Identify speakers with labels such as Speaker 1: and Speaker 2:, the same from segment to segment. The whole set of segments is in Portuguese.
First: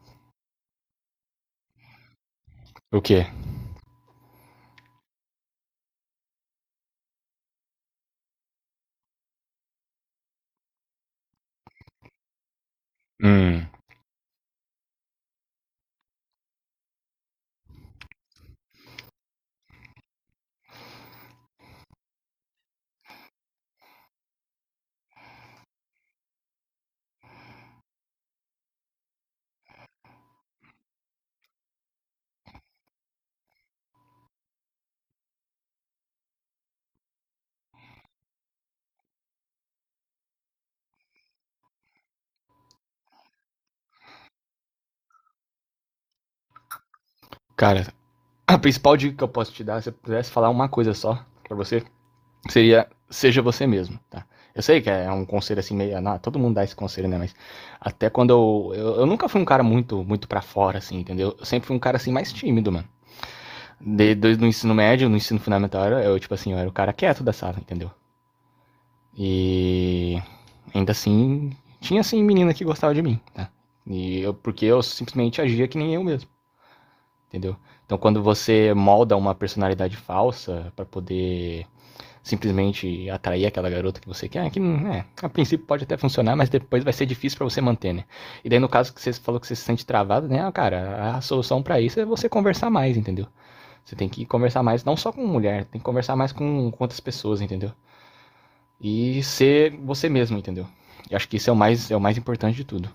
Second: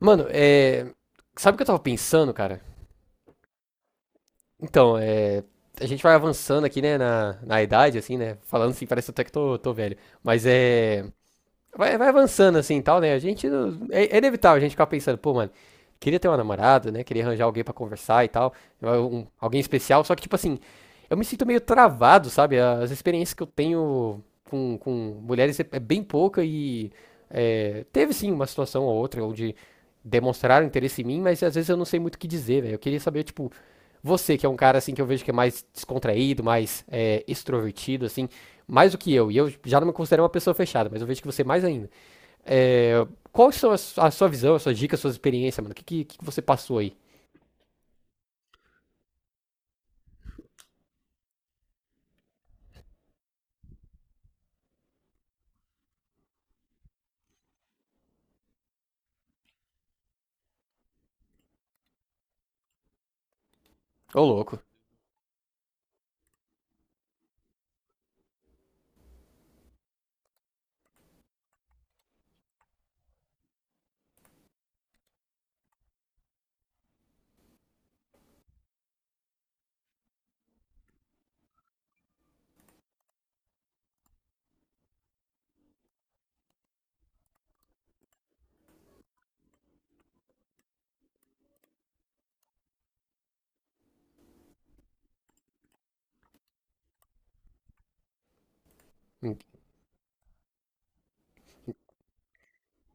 Speaker 1: Mano, é. Sabe o que eu tava pensando, cara?
Speaker 2: O quê?
Speaker 1: Então. A gente vai avançando aqui, né, na idade, assim, né? Falando assim, parece até que tô velho. Mas é. Vai avançando assim e tal, né? A gente.
Speaker 2: Hum.
Speaker 1: É, é inevitável a gente ficar pensando, pô, mano, queria ter uma namorada, né? Queria arranjar alguém pra conversar e tal. Alguém especial. Só que, tipo assim, eu me sinto meio travado, sabe? As experiências que eu tenho com mulheres é bem pouca e. É, teve sim uma situação ou outra onde demonstraram interesse em mim, mas às vezes eu não sei muito o que dizer, velho. Eu queria saber, tipo, você que é um cara assim que eu vejo que é mais descontraído, mais extrovertido, assim mais do que eu, e eu já não me considero uma pessoa fechada, mas eu vejo que você mais ainda. É, qual são sua visão, as suas dicas, as suas experiências, mano? O que você passou aí?
Speaker 2: Cara, a principal dica que eu posso te dar, se eu pudesse falar uma coisa só pra você, seria seja você mesmo, tá? Eu sei que é um conselho assim meio. Não, todo mundo dá esse conselho, né? Mas até quando eu. Eu nunca fui um cara muito muito para fora, assim, entendeu? Eu sempre fui um cara assim mais tímido, mano.
Speaker 1: Ô,
Speaker 2: Desde no
Speaker 1: louco.
Speaker 2: ensino médio, no ensino fundamental, tipo assim, eu era o cara quieto da sala, entendeu? E ainda assim, tinha assim menina que gostava de mim, tá? E eu, porque eu simplesmente agia que nem eu mesmo. Entendeu? Então, quando você molda uma personalidade falsa para poder simplesmente atrair aquela garota que você quer, é que né, a princípio pode até funcionar, mas depois vai ser difícil para você manter, né? E daí, no caso que você falou que você se sente travado, né? Ah, cara, a solução para isso é você conversar mais, entendeu? Você tem que conversar mais, não só com mulher, tem que conversar mais com outras pessoas, entendeu? E ser você mesmo, entendeu? Eu acho que isso é o mais importante de tudo.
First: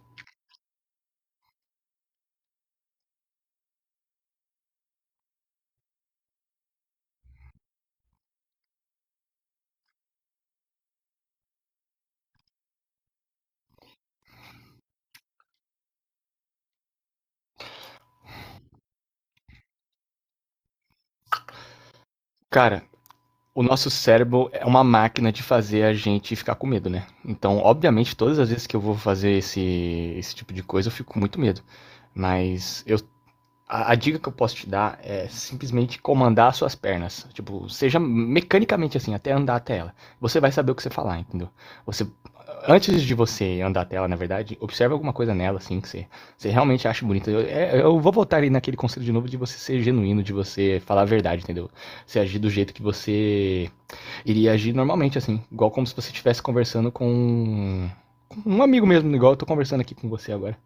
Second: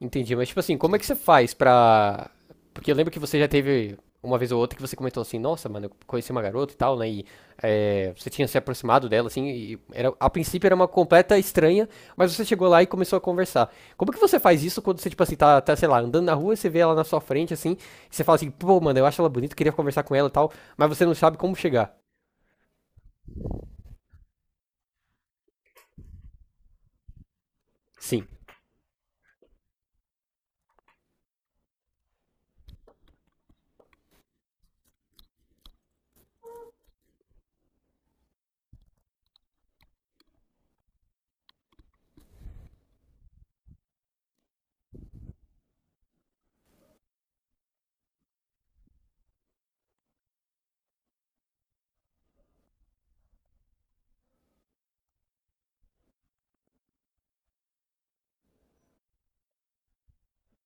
Speaker 1: Entendi, mas tipo assim, como é que você faz pra. Porque eu lembro que você já teve uma vez ou outra que você comentou assim, nossa, mano, eu conheci uma garota e tal, né? E é, você tinha se aproximado dela, assim, e era, a princípio era uma completa estranha, mas você chegou lá e começou a conversar. Como que você faz isso quando você, tipo assim, tá, sei lá, andando na rua, e você vê ela na sua frente, assim, e você fala assim, pô, mano, eu acho ela bonita, queria conversar com ela e tal, mas você não sabe como chegar.
Speaker 2: Cara, o nosso cérebro é uma máquina de fazer a gente ficar com medo, né? Então, obviamente,
Speaker 1: Sim,
Speaker 2: todas as vezes que eu vou fazer esse tipo de coisa, eu fico com muito medo. Mas eu, a dica que eu posso te dar é simplesmente comandar as suas pernas. Tipo, seja mecanicamente assim, até andar até ela. Você vai saber o que você falar, entendeu? Você, antes de você andar até ela, na verdade, observe alguma coisa nela, assim, que você realmente acha bonita. Eu vou voltar ali naquele conselho de novo de você ser genuíno, de você falar a verdade, entendeu? Você agir do jeito que você iria agir normalmente, assim, igual como se você estivesse conversando com um amigo mesmo, igual eu tô conversando aqui com você agora.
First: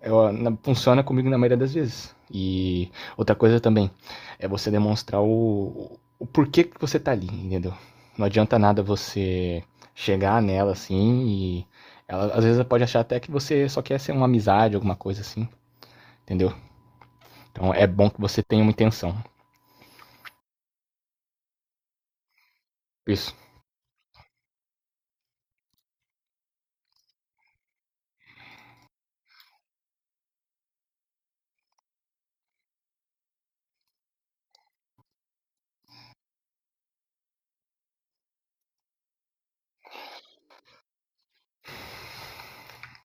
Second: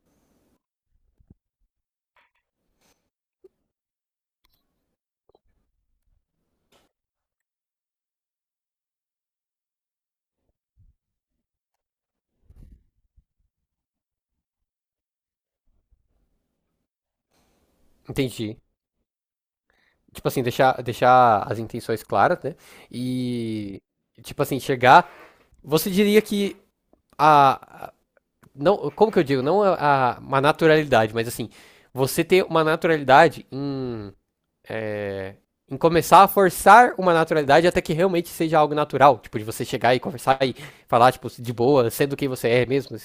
Speaker 2: Eu, na, funciona comigo na maioria das vezes. E outra coisa também é você demonstrar o porquê que você tá ali, entendeu? Não adianta nada você chegar nela assim e ela às vezes pode achar até que você só quer ser uma amizade, alguma coisa assim, entendeu? Então é bom que você
Speaker 1: entendi.
Speaker 2: tenha uma intenção.
Speaker 1: Tipo assim, deixar as intenções claras, né?
Speaker 2: Isso.
Speaker 1: E, tipo assim, chegar. Você diria que a. Não, como que eu digo? Não uma naturalidade, mas assim, você ter uma naturalidade em, em começar a forçar uma naturalidade até que realmente seja algo natural. Tipo, de você chegar e conversar e falar, tipo, de boa, sendo quem você é mesmo.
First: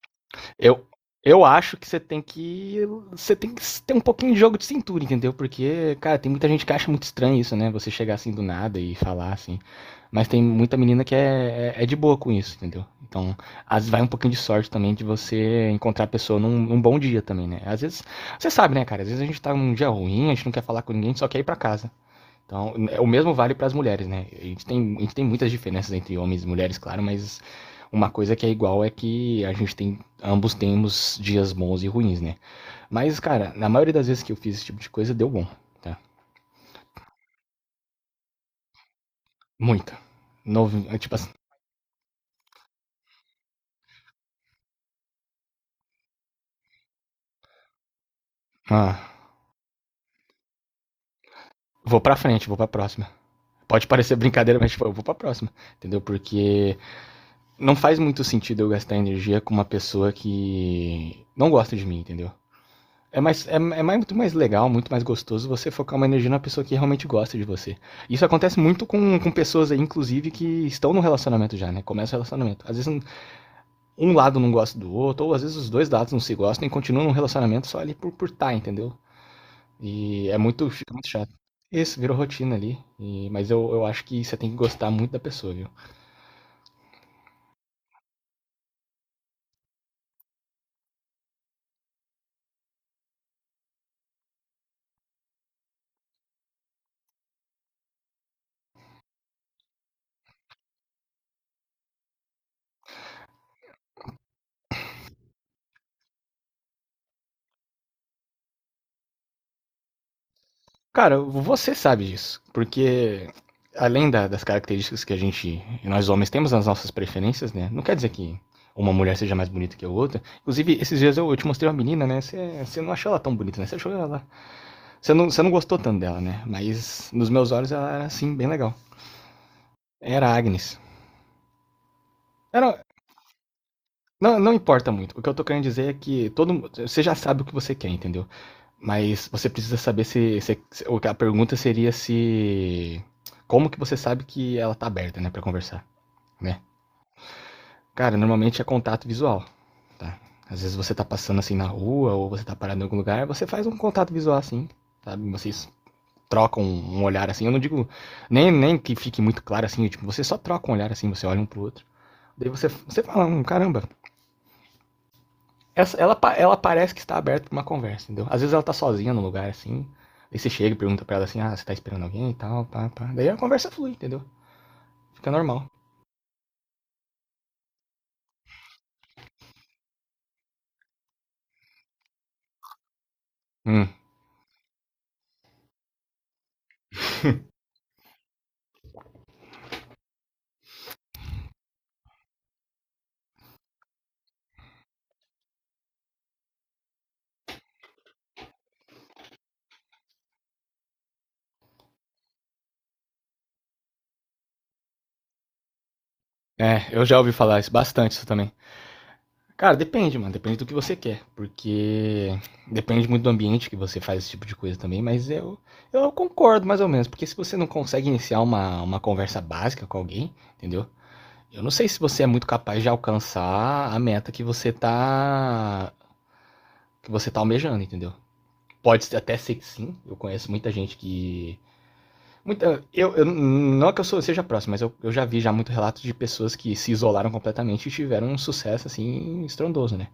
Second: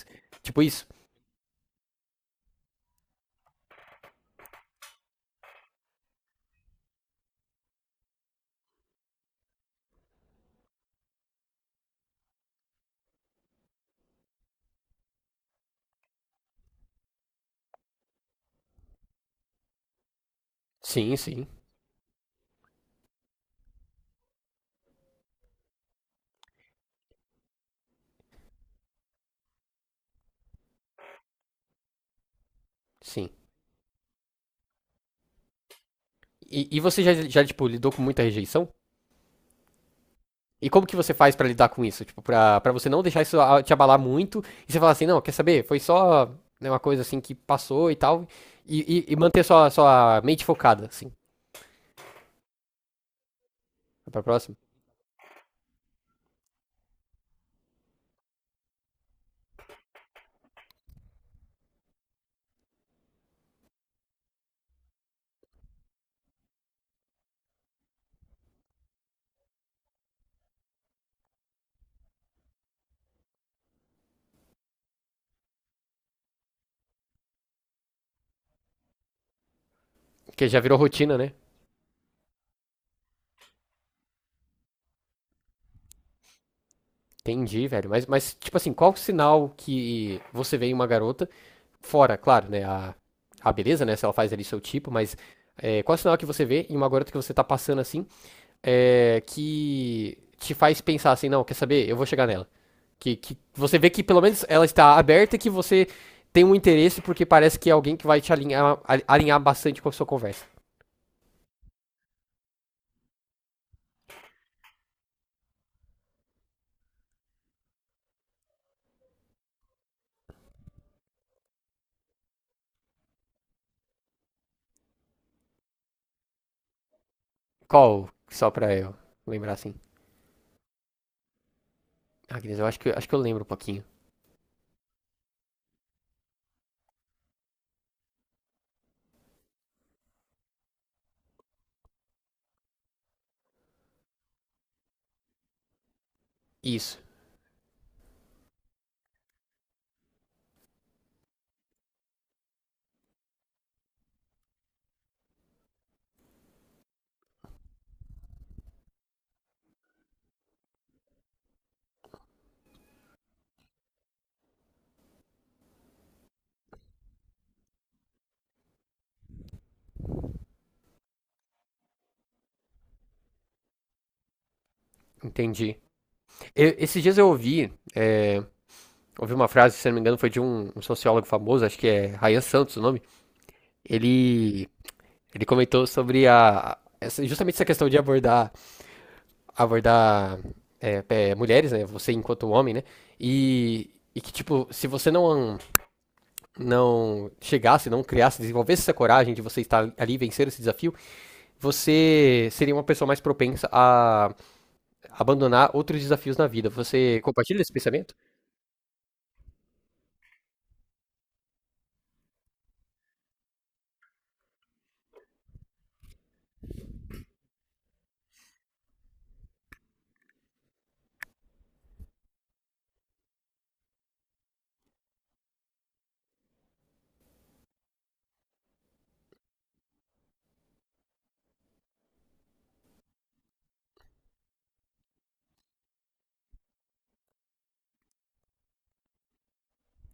Speaker 1: Tipo
Speaker 2: Eu,
Speaker 1: isso.
Speaker 2: eu acho que você tem que. Você tem que ter um pouquinho de jogo de cintura, entendeu? Porque, cara, tem muita gente que acha muito estranho isso, né? Você chegar assim do nada e falar assim. Mas tem muita menina que é de boa com isso, entendeu? Então, às vezes vai um pouquinho de sorte também de você encontrar a pessoa num bom dia também, né? Às vezes, você sabe, né, cara? Às vezes a gente tá num dia ruim, a gente não quer falar com ninguém,
Speaker 1: Sim,
Speaker 2: só quer ir
Speaker 1: sim,
Speaker 2: pra casa. Então, o mesmo vale para as mulheres, né? A gente tem muitas diferenças entre homens e mulheres, claro, mas uma coisa que é igual é que ambos temos dias bons e ruins, né? Mas,
Speaker 1: sim.
Speaker 2: cara, na maioria das vezes que eu fiz esse tipo de coisa, deu bom, tá?
Speaker 1: E você já, já, tipo, lidou com muita rejeição?
Speaker 2: Muita.
Speaker 1: E
Speaker 2: Novo,
Speaker 1: como que você
Speaker 2: tipo assim,
Speaker 1: faz pra lidar com isso? Tipo, pra você não deixar isso te abalar muito e você falar assim, não, quer saber? Foi só né, uma coisa assim que passou e tal.
Speaker 2: ah,
Speaker 1: E, e manter sua, sua mente focada, assim.
Speaker 2: vou pra frente, vou pra próxima. Pode
Speaker 1: Vai
Speaker 2: parecer
Speaker 1: pra próxima.
Speaker 2: brincadeira, mas tipo, eu vou pra próxima, entendeu? Porque não faz muito sentido eu gastar energia com uma pessoa que não gosta de mim, entendeu? É, mais, é, é mais- muito mais legal, muito mais gostoso você focar uma energia na pessoa que realmente gosta de você. Isso acontece muito com pessoas aí, inclusive, que estão no relacionamento já, né? Começa o relacionamento. Às vezes um lado não gosta do outro, ou às vezes os dois lados não se gostam e continuam num relacionamento só ali por tá, entendeu? E é
Speaker 1: Porque já
Speaker 2: muito,
Speaker 1: virou
Speaker 2: fica muito
Speaker 1: rotina, né?
Speaker 2: chato. Isso, virou rotina ali. Mas eu acho que você tem que gostar muito da pessoa, viu?
Speaker 1: Entendi, velho. Mas, tipo assim, qual o sinal que você vê em uma garota? Fora, claro, né? A beleza, né? Se ela faz ali seu tipo, mas é, qual o sinal que você vê em uma garota que você tá passando assim? É, que te faz pensar assim, não, quer saber? Eu vou chegar nela. Que você vê que pelo menos ela está aberta e que você tem um interesse porque parece que é alguém que vai te alinhar, alinhar bastante com a sua conversa.
Speaker 2: Cara, você sabe disso, porque além das características que a gente, nós homens, temos nas nossas preferências, né? Não quer dizer que uma mulher seja mais bonita que a outra. Inclusive, esses dias eu te mostrei uma menina, né? Você não achou ela tão bonita, né? Você achou ela. Você não gostou tanto dela, né? Mas nos meus olhos ela era,
Speaker 1: Qual?
Speaker 2: assim, bem
Speaker 1: Só pra
Speaker 2: legal.
Speaker 1: eu lembrar assim.
Speaker 2: Era a Agnes.
Speaker 1: Ah, Guinness, eu
Speaker 2: Era,
Speaker 1: acho que eu lembro um pouquinho.
Speaker 2: não, não importa muito. O que eu tô querendo dizer é que você já sabe o que você quer, entendeu? Mas você precisa saber se. O que A pergunta seria se. Como que você sabe que ela tá aberta, né, pra conversar, né?
Speaker 1: Isso.
Speaker 2: Cara, normalmente é contato visual, tá? Às vezes você tá passando assim na rua ou você tá parado em algum lugar, você faz um contato visual assim, sabe? Vocês trocam um olhar assim. Eu não digo nem que fique muito claro assim, tipo, você só troca um olhar assim, você olha um pro outro. Daí você fala, caramba, ela parece que está aberta para uma conversa, entendeu? Às vezes ela tá sozinha no lugar, assim. Aí você chega e pergunta pra ela assim, ah, você tá esperando alguém e tal, pá, pá. Daí a conversa flui, entendeu? Fica normal.
Speaker 1: Entendi. Esses dias eu ouvi, é, ouvi uma frase, se não me engano, foi de um, um sociólogo famoso, acho que é Ryan Santos o nome.
Speaker 2: Hum,
Speaker 1: Ele, ele comentou sobre justamente essa questão de abordar, abordar é, é, mulheres, né? Você enquanto homem, né? E que, tipo, se você não, não chegasse, não criasse, desenvolvesse essa coragem de você estar ali e vencer esse desafio, você seria uma pessoa mais propensa a abandonar outros desafios na vida.
Speaker 2: eu já
Speaker 1: Você
Speaker 2: ouvi falar
Speaker 1: compartilha
Speaker 2: isso,
Speaker 1: esse
Speaker 2: bastante
Speaker 1: pensamento?
Speaker 2: isso também. Cara, depende, mano, depende do que você quer. Porque depende muito do ambiente que você faz esse tipo de coisa também, mas eu concordo mais ou menos. Porque se você não consegue iniciar uma conversa básica com alguém, entendeu? Eu não sei se você é muito capaz de alcançar a meta que você tá almejando, entendeu? Pode até ser que sim. Eu conheço muita gente que. Muita, eu não é que seja próximo, mas eu já vi já muito relatos de pessoas que se isolaram completamente e tiveram um sucesso assim estrondoso, né?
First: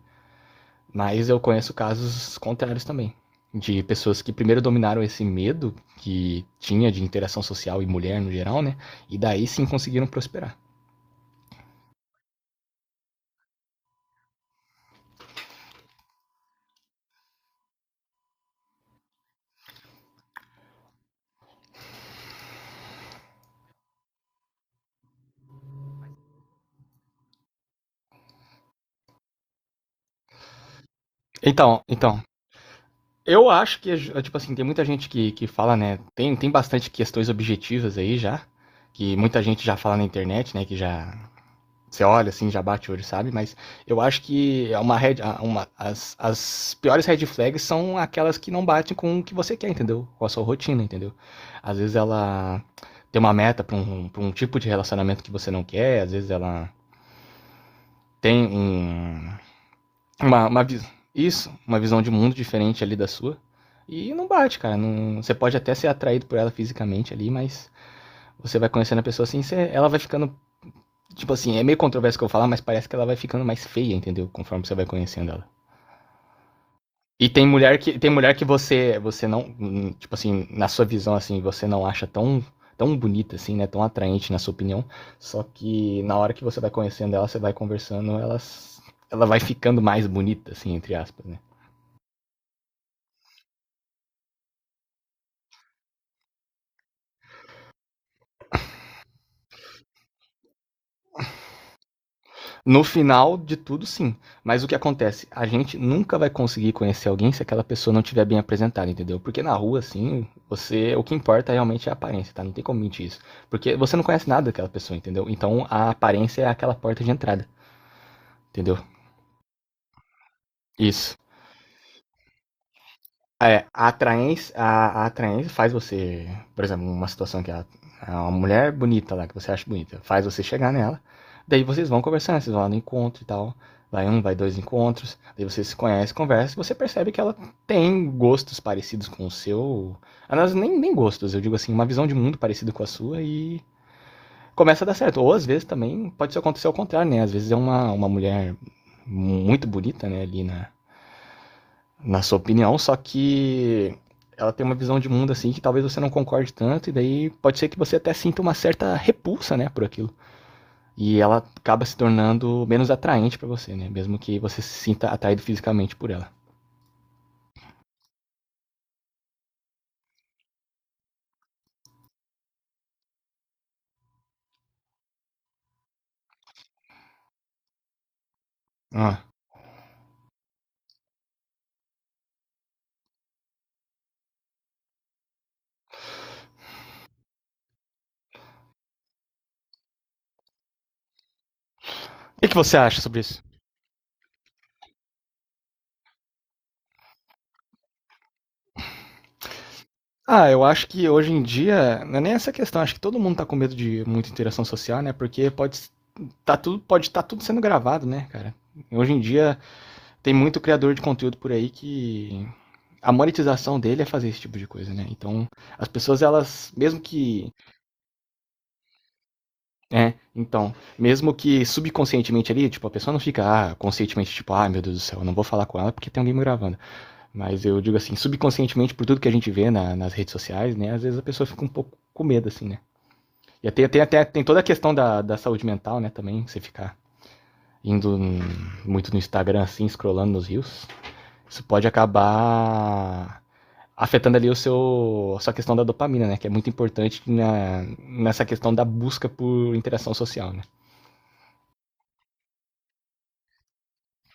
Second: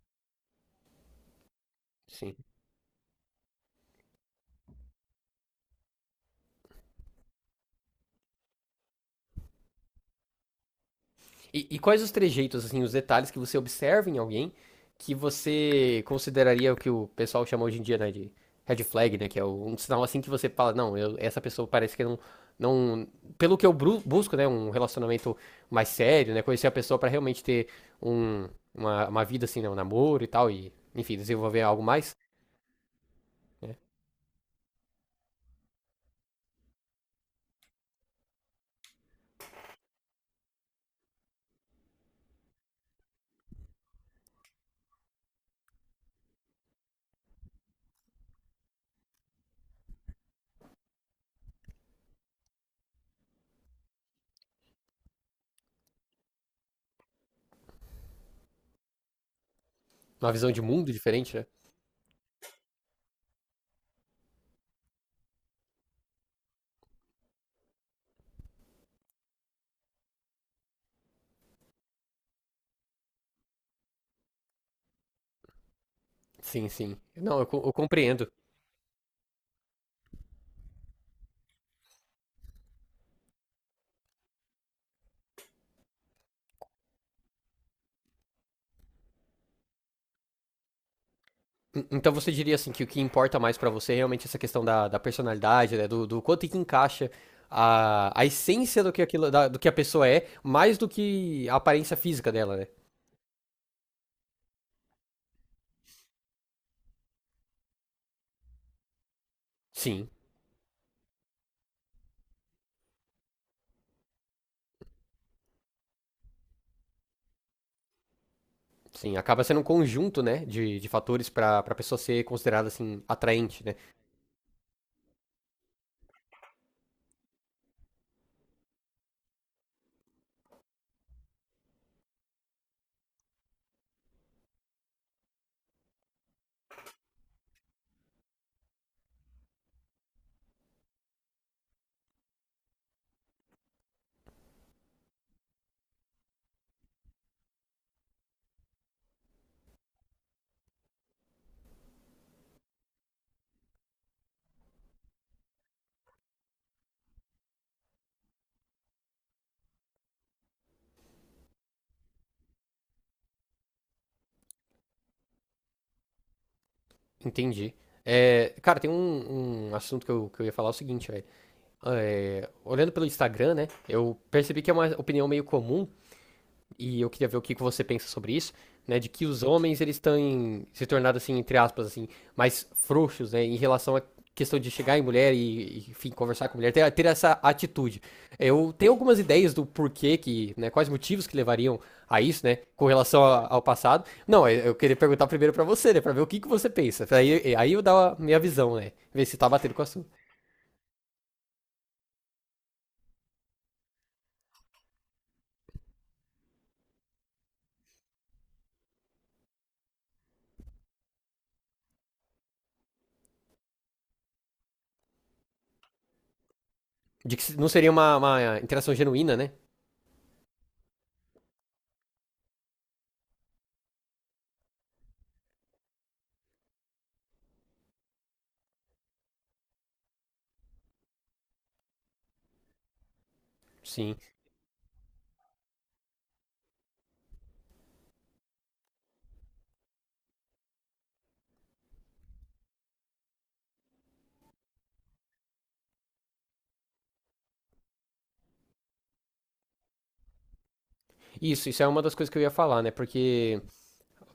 Speaker 2: Mas eu conheço casos
Speaker 1: Sim.
Speaker 2: contrários também. De pessoas que primeiro dominaram esse medo que tinha de interação social e mulher no geral, né? E daí sim conseguiram prosperar.
Speaker 1: E quais os trejeitos, assim, os detalhes que você observa em alguém que você consideraria o que o pessoal chama hoje em dia, né, de red flag, né, que é um sinal assim que você fala, não, essa pessoa parece que não, não, pelo que eu busco, né, um relacionamento mais sério, né, conhecer a pessoa pra realmente ter um, uma vida assim, né, um namoro e tal, e, enfim, desenvolver algo
Speaker 2: Então,
Speaker 1: mais,
Speaker 2: então, eu
Speaker 1: né,
Speaker 2: acho que, tipo assim, tem muita gente que fala, né? Tem bastante questões objetivas aí já, que muita gente já fala na internet, né? Que já. Você olha assim, já bate o olho, sabe? Mas eu acho que é uma red, a- uma, as piores red flags são aquelas que não batem com o que você quer, entendeu? Com a sua rotina, entendeu? Às vezes ela tem uma meta pra um tipo de relacionamento que você não quer, às vezes ela tem um,
Speaker 1: uma
Speaker 2: uma,
Speaker 1: visão de
Speaker 2: uma, vis-
Speaker 1: mundo diferente, né?
Speaker 2: Isso, uma visão de mundo diferente ali da sua. E não bate, cara. Não, você pode até ser atraído por ela fisicamente ali, mas você vai conhecendo a pessoa assim, ela vai ficando. Tipo assim, é meio controverso o que eu falar, mas parece que ela vai ficando mais feia, entendeu? Conforme você vai conhecendo ela.
Speaker 1: Sim, sim.
Speaker 2: E
Speaker 1: Não,
Speaker 2: tem
Speaker 1: eu, eu
Speaker 2: mulher que tem
Speaker 1: compreendo.
Speaker 2: mulher que você não, tipo assim, na sua visão assim, você não acha tão tão bonita assim, né? Tão atraente na sua opinião, só que na hora que você vai conhecendo ela, você vai conversando, ela vai ficando mais bonita assim, entre aspas, né?
Speaker 1: Então você diria assim que o que importa mais pra você é realmente essa questão da, da personalidade, né? Do, do quanto que encaixa a essência do que aquilo, do que a pessoa é, mais do que a aparência física dela, né?
Speaker 2: No final de tudo, sim. Mas o que acontece? A gente nunca vai conseguir conhecer alguém se aquela pessoa não tiver bem apresentada, entendeu? Porque na rua,
Speaker 1: Sim,
Speaker 2: assim, você. O que importa realmente é a aparência, tá? Não tem como mentir isso. Porque você não conhece nada daquela pessoa, entendeu? Então a aparência é aquela porta de entrada, entendeu?
Speaker 1: sim. Acaba sendo um conjunto, né, de
Speaker 2: Isso.
Speaker 1: fatores pra para pessoa ser considerada assim atraente,
Speaker 2: É,
Speaker 1: né?
Speaker 2: a atraência faz você, por exemplo, uma situação que é uma mulher bonita lá, que você acha bonita, faz você chegar nela, daí vocês vão conversando, vocês vão lá no encontro e tal, vai um, vai dois encontros, daí você se conhece, conversa, e você percebe que ela tem gostos parecidos com o seu, aliás, nem gostos, eu digo assim, uma visão de mundo parecida com a sua e começa a dar certo, ou às vezes também pode acontecer ao contrário, né, às vezes é uma mulher muito bonita, né, ali na sua opinião, só que ela tem uma visão de mundo assim que talvez você não concorde tanto, e daí pode ser que você até sinta uma certa repulsa, né, por aquilo. E ela acaba se tornando menos atraente para você, né, mesmo que você se sinta atraído fisicamente por ela.
Speaker 1: Entendi. É, cara, tem um, um assunto que eu ia falar é o seguinte, velho. É, olhando pelo Instagram, né? Eu percebi que é uma opinião meio comum e eu queria ver o que que você pensa sobre isso, né, de
Speaker 2: Ah.
Speaker 1: que os homens eles estão se tornando assim, entre aspas, assim, mais frouxos, né, em relação à questão de chegar em mulher e, enfim, conversar com mulher, ter, ter essa atitude. Eu tenho algumas ideias do porquê que, né, quais motivos que levariam a
Speaker 2: O
Speaker 1: isso,
Speaker 2: que
Speaker 1: né,
Speaker 2: você
Speaker 1: com
Speaker 2: acha sobre
Speaker 1: relação
Speaker 2: isso?
Speaker 1: ao passado. Não, eu queria perguntar primeiro pra você, né, para ver o que que você pensa. Aí, aí eu dar a minha visão, né, ver se tá batendo com a sua.
Speaker 2: Ah, eu acho que hoje em dia, não é nem essa questão, acho que todo mundo tá com medo de muita interação social, né, porque pode estar tudo sendo gravado, né, cara? Hoje em dia tem muito criador de conteúdo por aí que a monetização dele é fazer esse tipo de coisa, né? Então, as pessoas, elas, mesmo
Speaker 1: De que
Speaker 2: que,
Speaker 1: não seria uma interação genuína, né?
Speaker 2: né? Então, mesmo que subconscientemente ali, tipo, a pessoa não fica, ah, conscientemente, tipo, ah, meu Deus do céu, eu não vou falar com ela porque tem alguém me gravando. Mas eu digo assim, subconscientemente, por tudo que a gente vê nas redes sociais, né? Às vezes a pessoa fica um pouco com medo, assim, né? E até, tem,
Speaker 1: Sim.
Speaker 2: até, tem toda a questão da saúde mental, né? Também, você ficar indo muito no Instagram, assim, scrollando nos rios. Isso pode acabar afetando ali o seu a sua questão da dopamina, né? Que é muito importante nessa questão da busca por interação social, né?
Speaker 1: Isso é uma das coisas que eu ia falar, né? Porque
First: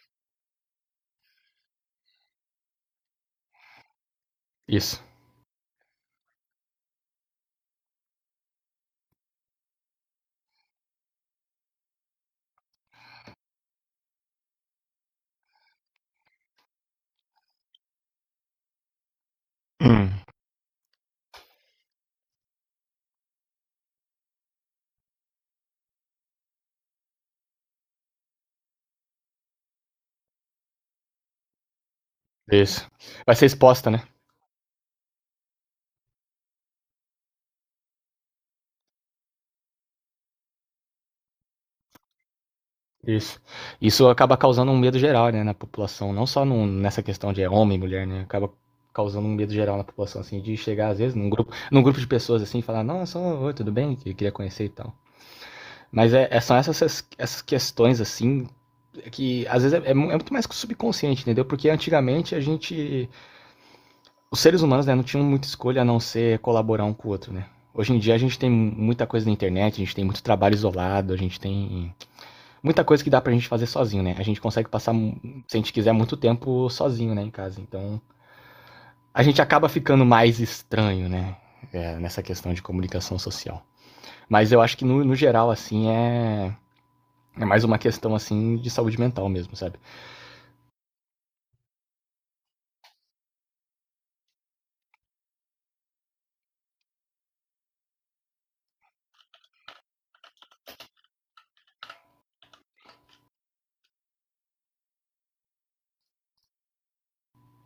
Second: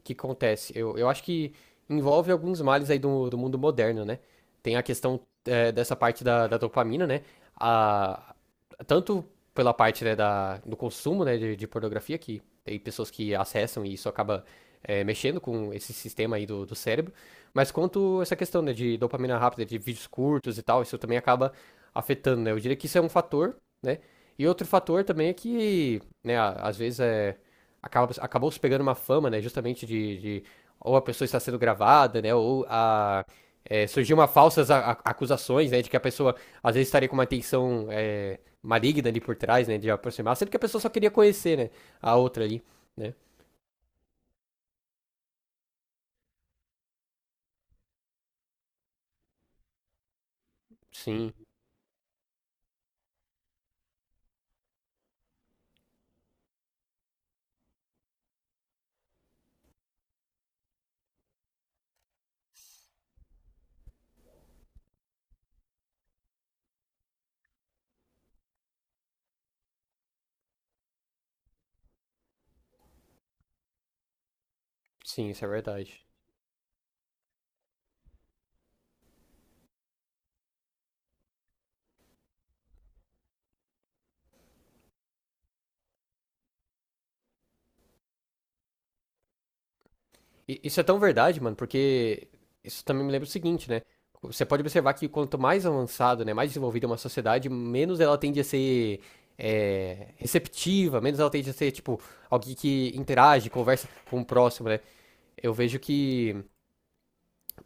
Speaker 1: que acontece? Eu acho que envolve alguns males aí do, do mundo moderno, né? Tem a
Speaker 2: Isso.
Speaker 1: questão é, dessa parte da, da dopamina, né? A, tanto pela parte né, da, do consumo né, de pornografia, que tem pessoas que acessam e isso acaba é, mexendo com esse sistema aí do, do cérebro, mas quanto essa questão né, de dopamina rápida, de vídeos
Speaker 2: Hum,
Speaker 1: curtos e tal, isso também acaba afetando, né? Eu diria que isso é um fator, né? E outro fator também é que, né, às vezes é, acaba, acabou se pegando uma fama, né? Justamente de ou a pessoa está sendo gravada, né? Ou
Speaker 2: isso.
Speaker 1: a,
Speaker 2: Vai ser
Speaker 1: é,
Speaker 2: exposta, né?
Speaker 1: surgiu uma falsas acusações, né? De que a pessoa às vezes estaria com uma intenção é, maligna ali por trás, né? De aproximar, sendo que a pessoa só queria conhecer, né? A outra ali, né?
Speaker 2: Isso. Isso acaba causando um medo geral, né, na população, não só nessa questão de é homem, e mulher, né? Acaba causando um medo geral na população, assim, de chegar às vezes num
Speaker 1: Sim,
Speaker 2: grupo, num grupo de pessoas assim, e falar, nossa, oi, tudo bem, eu queria conhecer e tal. Mas são essas questões assim que às vezes é muito mais subconsciente, entendeu? Porque antigamente a gente os seres humanos, né, não tinham muita escolha a não ser colaborar um com o outro, né? Hoje em dia a gente tem muita coisa na internet, a gente tem muito trabalho isolado, a gente tem muita coisa que dá pra gente fazer sozinho, né? A gente consegue passar,
Speaker 1: sim, isso
Speaker 2: se
Speaker 1: é
Speaker 2: a gente quiser,
Speaker 1: verdade.
Speaker 2: muito tempo sozinho, né, em casa. Então, a gente acaba ficando mais estranho, né? É, nessa questão de comunicação social. Mas eu acho que no geral, assim, é. É mais uma questão, assim, de saúde mental mesmo, sabe?
Speaker 1: Isso é tão verdade, mano, porque isso também me lembra o seguinte, né? Você pode observar que quanto mais avançado, né, mais desenvolvida é uma sociedade, menos ela tende a ser é, receptiva, menos ela tende a ser, tipo, alguém que interage, conversa com o próximo, né? Eu vejo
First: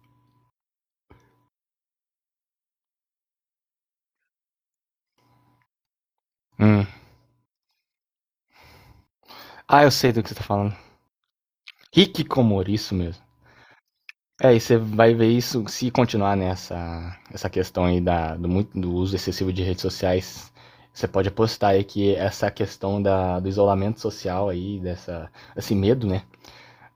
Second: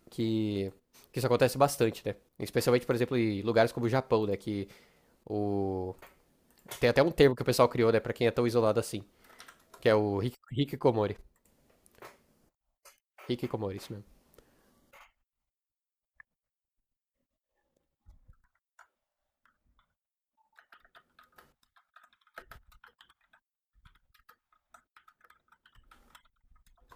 Speaker 1: que, que isso acontece bastante, né? Especialmente, por exemplo, em lugares como o Japão, né? Que o...
Speaker 2: Hum.
Speaker 1: tem até um termo que o pessoal criou, né, pra quem é tão isolado assim,
Speaker 2: Ah,
Speaker 1: que
Speaker 2: eu
Speaker 1: é
Speaker 2: sei do
Speaker 1: o
Speaker 2: que você tá falando.
Speaker 1: Hikikomori.
Speaker 2: Hikikomori, isso mesmo.
Speaker 1: Hikikomori, isso mesmo.
Speaker 2: É, e você vai ver isso se continuar nessa essa questão aí do uso excessivo de redes sociais. Você pode apostar aí que essa questão do isolamento social aí, esse medo, né?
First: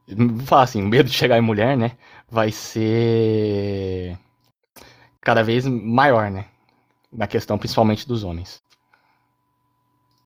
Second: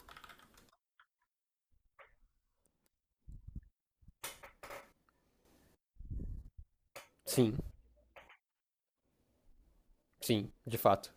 Speaker 2: Vou falar assim, o medo de chegar em mulher, né? Vai ser cada vez maior, né? Na questão
Speaker 1: Sim,
Speaker 2: principalmente dos homens.
Speaker 1: sim, de fato.